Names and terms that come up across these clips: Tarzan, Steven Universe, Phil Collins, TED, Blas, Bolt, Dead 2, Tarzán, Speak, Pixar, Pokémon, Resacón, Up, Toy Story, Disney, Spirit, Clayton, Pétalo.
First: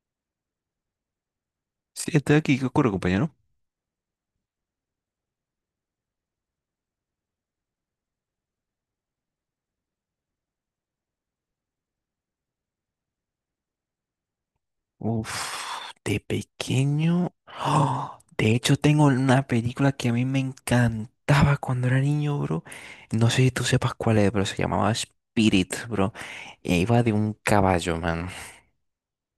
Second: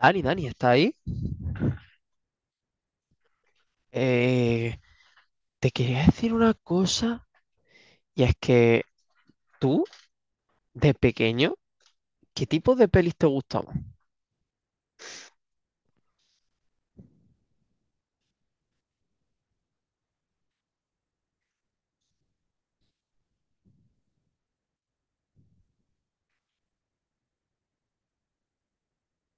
Dani, Dani, ¿está ahí? Sí, estoy aquí. ¿Qué ocurre, compañero? Eh, Te quería decir una cosa, y es que tú, de pequeño, ¿qué tipo de pelis te gustaban? Uf, de pequeño. ¡Oh! De hecho, tengo una película que a mí me encantaba cuando era niño, bro. No sé si tú sepas cuál es, pero se llamaba Spirit, bro. E iba de un caballo, man.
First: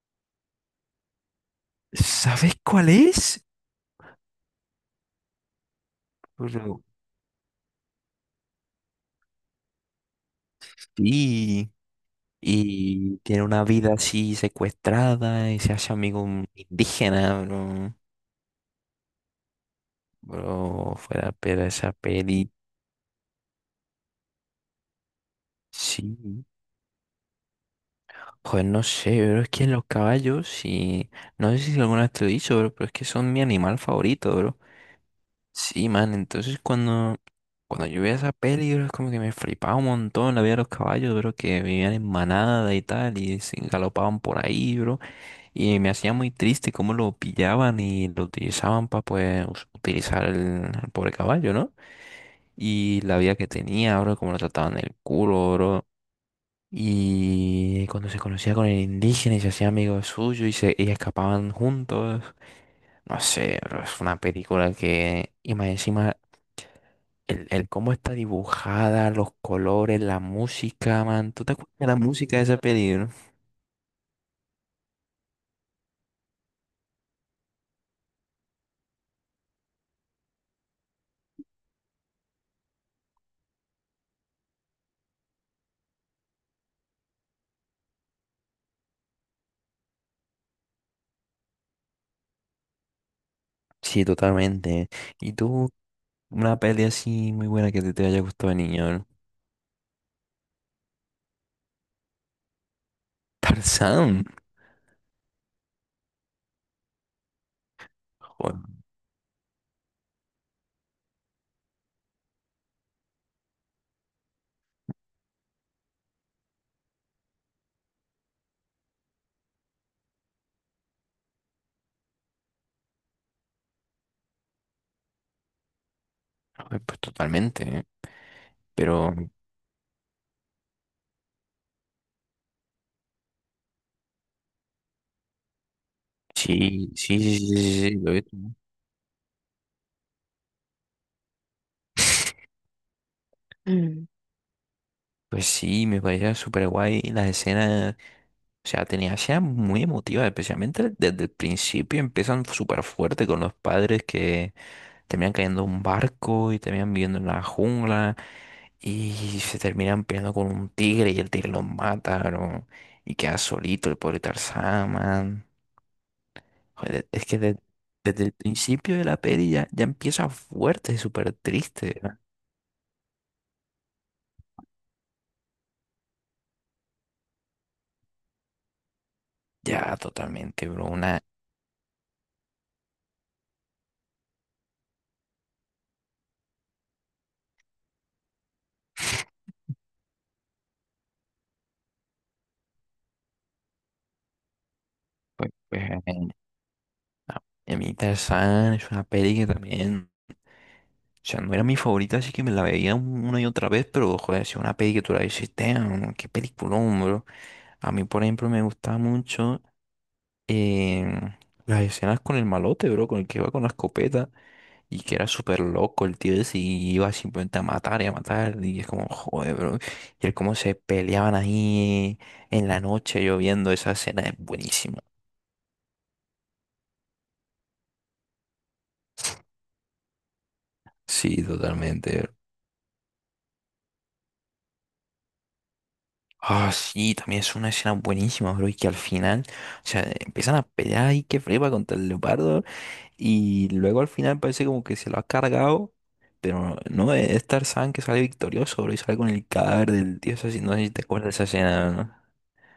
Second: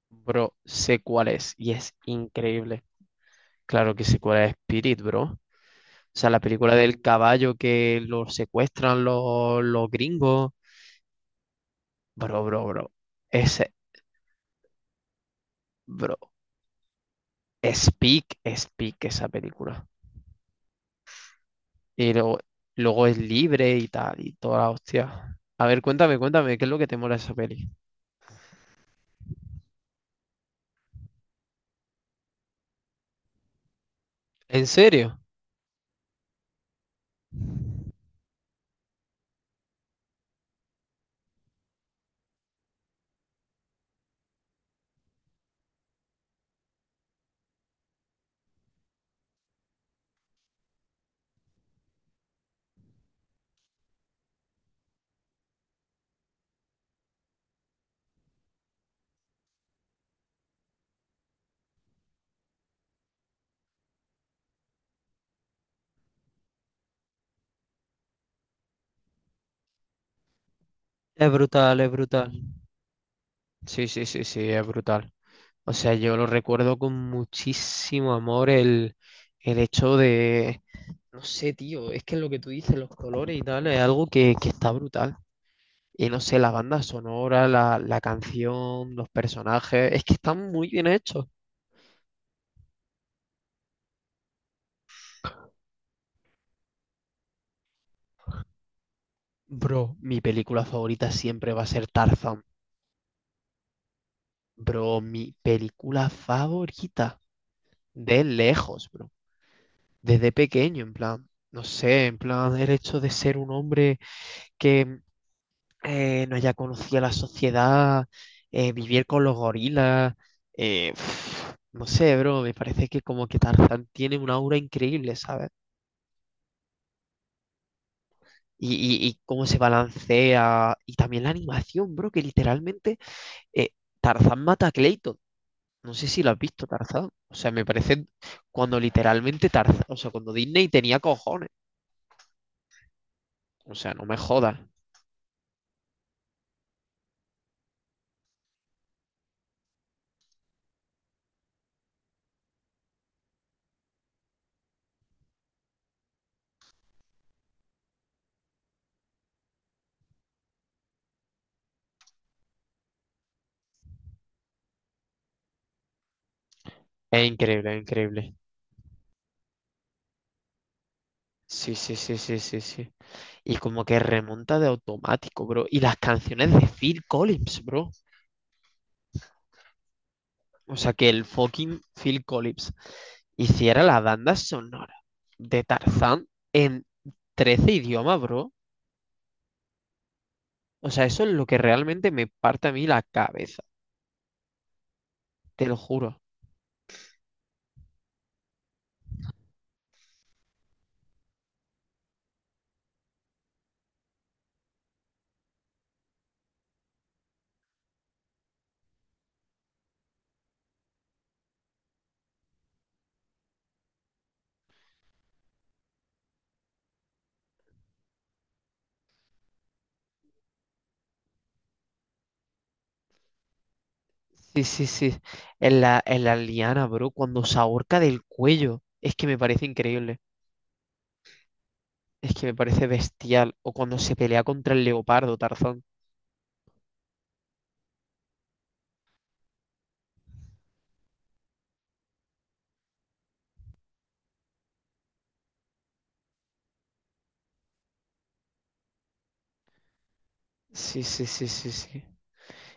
Bro, sé cuál es, y es ¿Sabes increíble. cuál es? Claro que sé cuál es Spirit, bro. O sea, la película Bro. del caballo que lo secuestran los gringos. Sí. Bro, bro, bro. Y tiene una Ese, vida así secuestrada y se hace bro. amigo un indígena, bro. Speak, Speak, esa película. Bro, fuera, pero esa Y luego, peli. luego es libre y tal, y toda la hostia. A ver, cuéntame, Sí. cuéntame, ¿qué es lo que te mola de esa peli? Pues no sé, pero es que los caballos y no sé si alguna vez te lo he dicho, bro, pero es que son mi animal favorito, bro. ¿En serio? Sí, man, entonces cuando yo veía esa peli, bro, es como que me flipaba un montón la vida de los caballos, bro, que vivían en manada y tal, y se galopaban por ahí, bro, y me hacía muy triste cómo lo pillaban y lo utilizaban para, pues, utilizar el pobre caballo, ¿no? Y la vida que tenía, bro, cómo lo trataban el culo, bro. Y cuando se conocía con el indígena y se hacía amigo suyo y, se, y escapaban juntos, no sé, bro, es una película que, y más encima, el cómo está dibujada, los colores, la música, Es man, ¿tú te acuerdas brutal, de es la música brutal. de esa peli, bro? Sí, sí, sí, sí, es brutal. O sea, yo lo recuerdo con muchísimo amor el hecho de, no sé, tío, es que lo que tú dices, los colores y tal, es algo que está brutal. Y no sé, la banda sonora, la canción, los personajes, es que están muy bien hechos. Sí, totalmente. ¿Y tú, una peli así muy buena que te haya gustado de niño, bro? Bro, mi película favorita siempre va a ser Tarzan. Tarzán, Bro, mi película favorita. De joder, lejos, bro. Desde pequeño, en plan, no sé, en plan, el hecho de ser un hombre que mm, no haya conocido la sociedad, vivir con los gorilas, eh, no sé, bro, me parece que como que Tarzán tiene una aura increíble, ¿sabes? joder, pues totalmente, ¿eh? Y, y- Pero y cómo se balancea, y también la animación, bro, que literalmente eh, Tarzán mata a Clayton. No sé si lo has visto, sí, Tarzán. sí, O sí, sí, sí, sea, me sí, sí, parece lo he visto. cuando literalmente Tarzán, o sea, cuando Disney tenía cojones. O sea, no me jodas. Pues sí, me parecía súper guay las escenas, o sea, tenía escenas muy emotivas, especialmente desde el principio empiezan súper fuerte con los padres que terminan cayendo en un barco y terminan viviendo en la jungla y se terminan peleando con un tigre y el tigre los mata, ¿no? Y queda solito el pobre Tarzán, man. Joder, Es es que increíble, es desde el increíble. principio de la peli ya, ya empieza fuerte, súper Sí, sí, triste, sí, ¿no? sí, sí, sí. Y como que remonta de automático, bro. Y las canciones de Phil Collins, bro. Ya, totalmente, O bro, sea, que una... el fucking Phil Collins hiciera la banda sonora de Tarzán en 13 idiomas, bro. O sea, eso es lo que realmente me parte a mí la cabeza, Pues, te lo pues, juro. A a mí Tarzán es una peli que también, o sea, no era mi favorita, así que me la veía una y otra vez, pero joder, si es una peli que tú la dices, "Damn, qué peliculón, bro". A mí, por ejemplo, me gustaba mucho em, las escenas con el malote, bro, con el que iba con la escopeta y que era súper loco el tío ese y iba simplemente a matar, y es como, joder, bro. Y el cómo se peleaban ahí en la noche lloviendo, esa escena es Sí, sí, buenísima. sí. En la liana, bro, cuando se ahorca del cuello. Es que me parece increíble. Sí, totalmente. Es que me parece bestial. O cuando se pelea contra el leopardo, Tarzán. Ah, sí, también es una escena buenísima, bro, y que al final, o sea, empiezan a pelear y que flipa contra el leopardo, y luego al final parece como que se lo ha cargado, pero no, es Tarzán que sale victorioso, bro, y sale con el cadáver del dios así, no sé si Sí, te sí, acuerdas de esa sí, sí, escena, sí. ¿no?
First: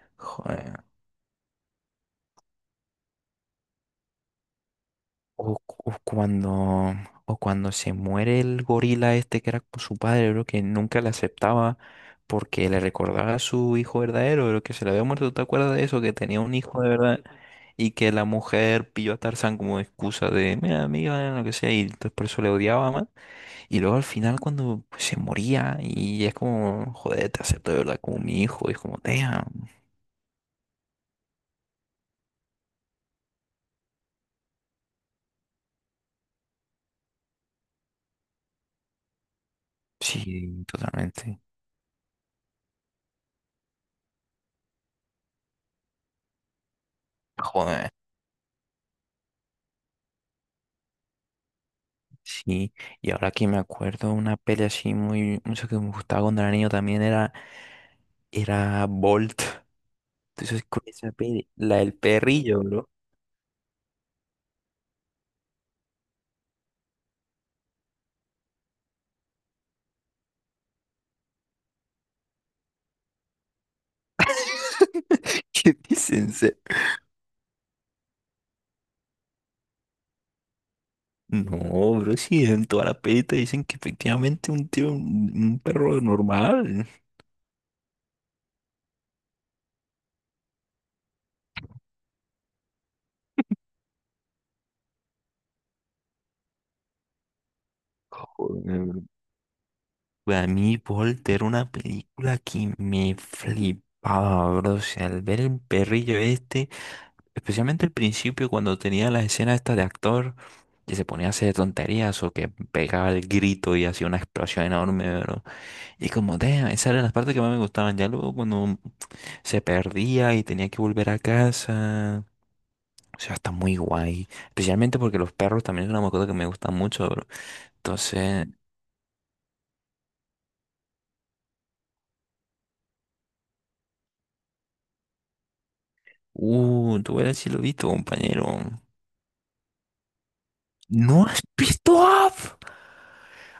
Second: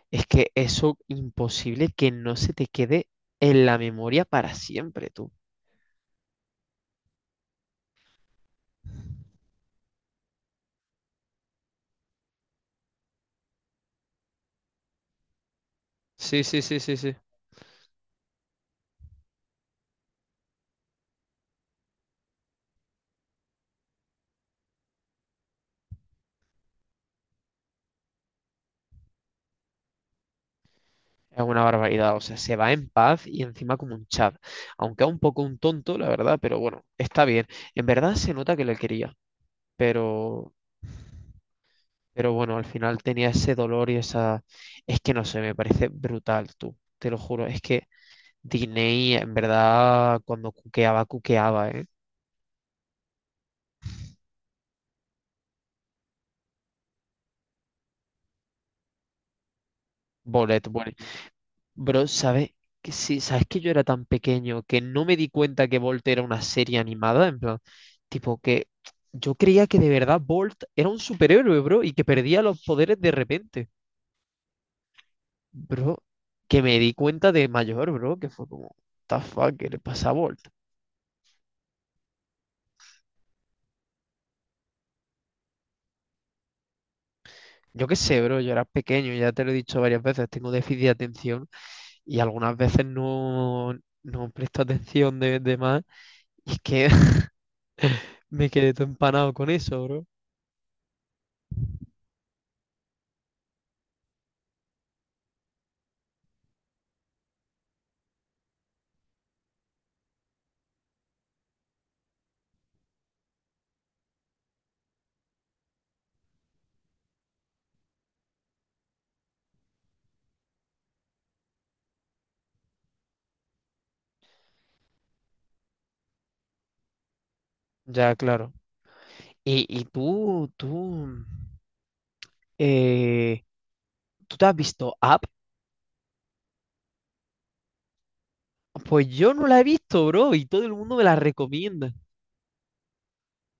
Es que Joder. eso imposible que no se te quede en la memoria para siempre, tú. O, o cuando, o cuando se muere el gorila este que era con su padre, bro, que nunca le aceptaba porque le recordaba a su hijo verdadero, bro, que se le había muerto, ¿te acuerdas de eso? Que tenía Sí, un sí, sí, hijo de sí, sí. verdad. Y que la mujer pilló a Tarzán como excusa de, mira, amiga, lo que sea, y entonces por eso le odiaba más. Y luego al final cuando pues, se moría y es como, joder, te acepto de verdad como mi hijo, y es como, damn, Es una barbaridad, o sea, se va en paz y encima como un chat. Aunque es un poco un tonto, la verdad, pero bueno, está bien. En verdad se nota que le quería, pero, sí, totalmente. pero bueno, al final tenía ese dolor y esa... Es que no sé, me parece brutal, tú, te lo juro. Es que Joder, Diney, en verdad, cuando cuqueaba, cuqueaba, ¿eh? sí. Y ahora que me acuerdo, una peli así muy, mucho que me gustaba cuando era niño también era Bolt. Entonces Bolet. con esa peli, la del Bro, ¿sabes perrillo, bro. que sí? ¿Sabes que yo era tan pequeño que no me di cuenta que Bolt era una serie animada? En plan, tipo que yo creía que de verdad Bolt era un superhéroe, bro, y que perdía los poderes de repente. ¿Qué Bro, dicen? que me di cuenta de mayor, bro, que fue como, "What the fuck, ¿qué le pasa a Bolt?". No, bro, sí, en toda la peli te dicen que efectivamente un tío, un perro normal. Yo qué sé, bro, yo era pequeño, ya te lo he dicho varias veces, tengo déficit de atención y algunas veces no presto atención de más. Y es que me quedé todo Joder, bro. empanado con eso, bro. Pues a mí Volter era una película que me flipaba, bro. O sea, al ver el perrillo este, especialmente al principio cuando tenía las escenas estas de actor que se ponía a hacer tonterías o que pegaba el grito y hacía una explosión enorme, bro. Y como, damn, esas eran las partes que más me gustaban. Ya luego cuando se perdía y tenía que volver a casa. O sea, está muy guay. Especialmente porque los perros también es una mascota que me gusta mucho, bro. Ya, Entonces, claro. Y eh, ¿tú te has visto Up? Tú verás si lo he visto, compañero. Pues yo no la he visto, bro, y todo el mundo me la ¿No has recomienda. visto Up?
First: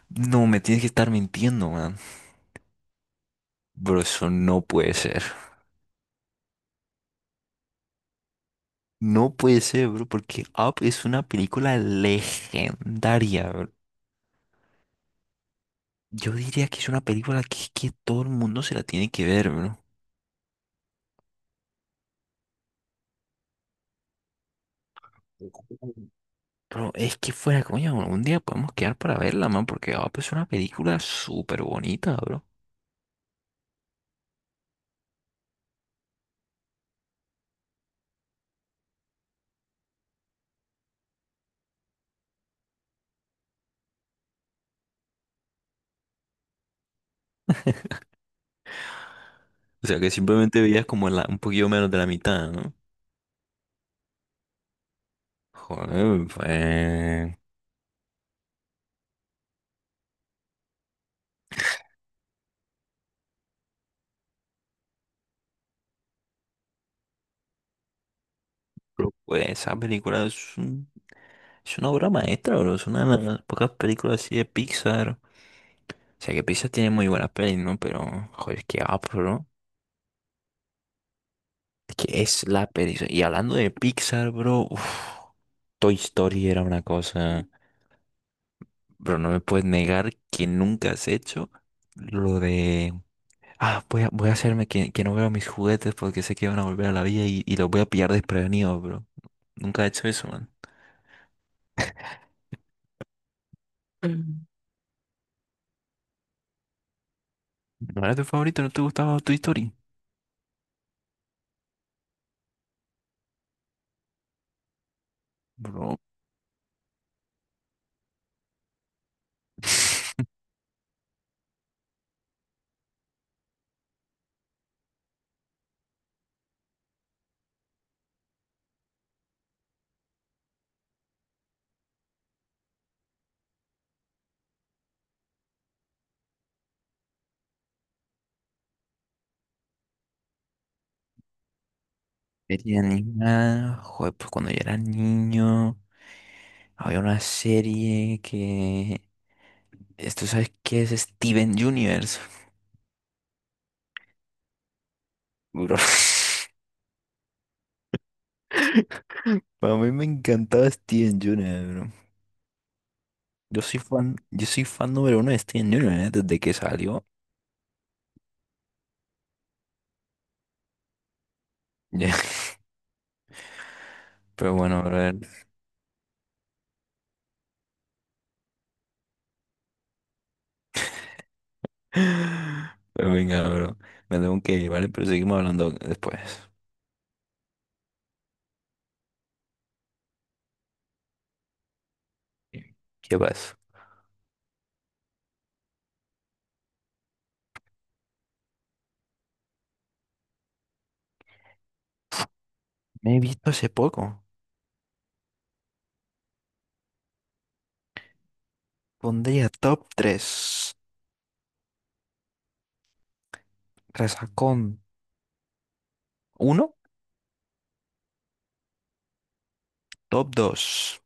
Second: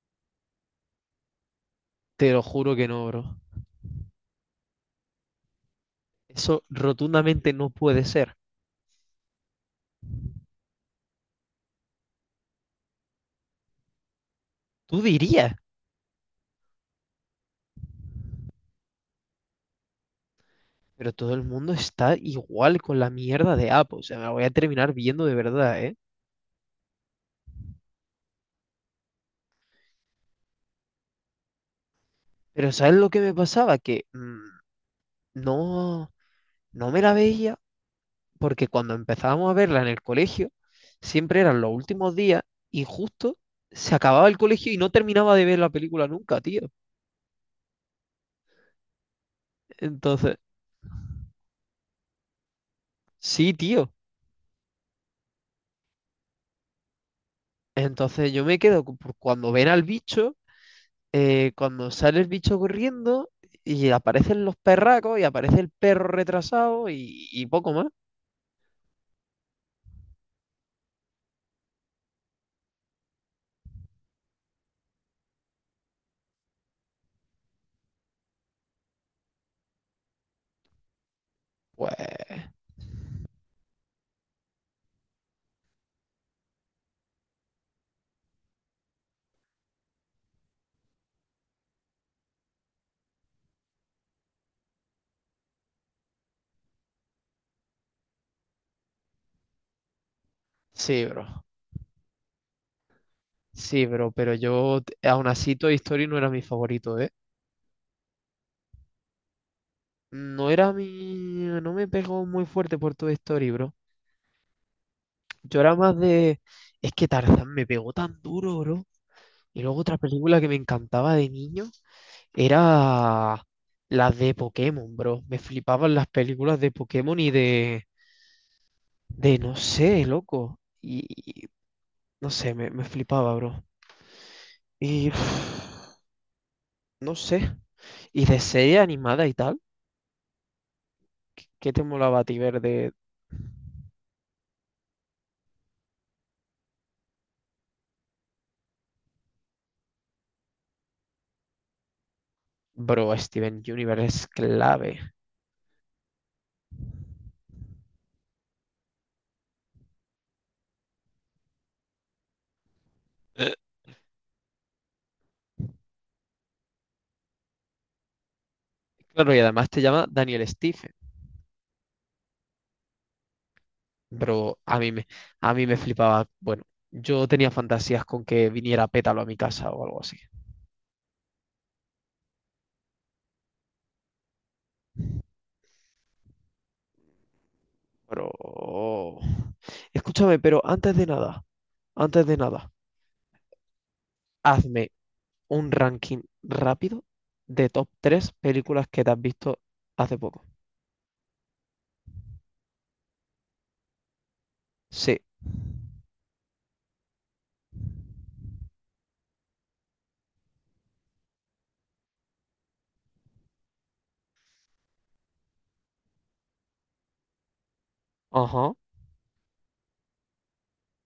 No, me tienes que estar mintiendo, man. Te lo juro que no, bro. Bro, eso no puede ser. Eso rotundamente no puede ser. No puede ser, bro, porque Up es una película legendaria, bro. Tú dirías, Yo diría que es una película que todo el mundo se la tiene que ver, bro. pero todo el mundo está igual con la mierda de Up. O sea, me la voy a terminar viendo de verdad, ¿eh? Pero es que fuera, coño, un día podemos quedar para verla, man, porque Up es una película súper bonita, bro. Pero ¿sabes lo que me pasaba? Que no, no me la veía, porque cuando empezábamos a verla en el colegio, siempre eran los últimos días y justo se acababa el colegio y no terminaba de ver la película nunca, tío. O sea que Entonces, simplemente veías como la, un poquito menos de la mitad, ¿no? sí, tío. Joder, pues, Entonces yo me quedo por cuando ven al bicho, cuando sale el bicho corriendo y aparecen los perracos y aparece el perro retrasado y poco más. pero, pues, esa película es una obra maestra, bro. Es una de las pocas películas así de Pixar. O sea que Pixar tiene muy buenas pelis, ¿no? Pero, joder, qué up, bro. Es que Pues es la peli. Y hablando de Pixar, bro, uf, Toy Story era una cosa. Bro, no me puedes negar que nunca has hecho lo de "Ah, voy a hacerme que no veo mis juguetes porque sé que van a volver a la vida y los voy a pillar desprevenido, bro". Nunca he hecho eso, man. sí, bro. Sí, bro, pero Mm. yo aún así Toy Story no era mi favorito, ¿eh? ¿No era tu favorito? ¿No te gustaba tu historia? No era mi... No me pegó muy fuerte por Toy Story, bro. Yo era más Bro. de... Es que Tarzán me pegó tan duro, bro. Y luego otra película que me encantaba de niño era las de Pokémon, bro. Me flipaban las películas de Pokémon y de... De no sé, loco. Y... no sé, me flipaba, bro. Y... no sé. Y de serie animada y tal. ¿Qué te molaba a ti ver Serie de...? animada. Joder, pues cuando yo era niño había una serie que... ¿Esto sabes qué es? Steven Universe, Bro, Steven Universe es clave. bro. Para mí me encantaba Steven Universe, bro. Eh, Yo soy fan número uno de Steven Universe, ¿eh?, desde que salió. Claro, y además te llama Daniel Stephen. Pero Pero a bueno, mí me, bro. a mí me flipaba. Bueno, yo tenía fantasías con que viniera Pétalo a mi casa o algo así. Pero venga, bro. Me tengo que ir, ¿vale? Pero seguimos hablando después. Pero... oh, escúchame, pero antes de nada, ¿Qué pasa? hazme un ranking rápido de top 3 películas que te has visto hace poco. Me he visto hace poco. Sí. Pondría top 3. Resacón uno. Ajá, Top 2.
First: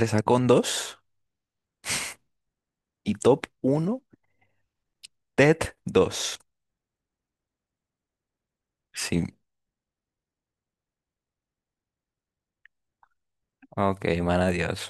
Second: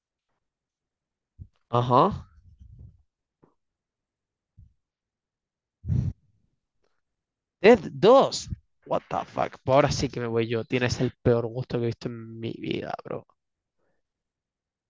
Resacón dos. ajá. Y top uno, TED dos. Dead 2. What the Sí. fuck. Pues ahora sí que me voy yo. Tienes el peor gusto que he visto en mi vida, bro. Ok, man, adiós.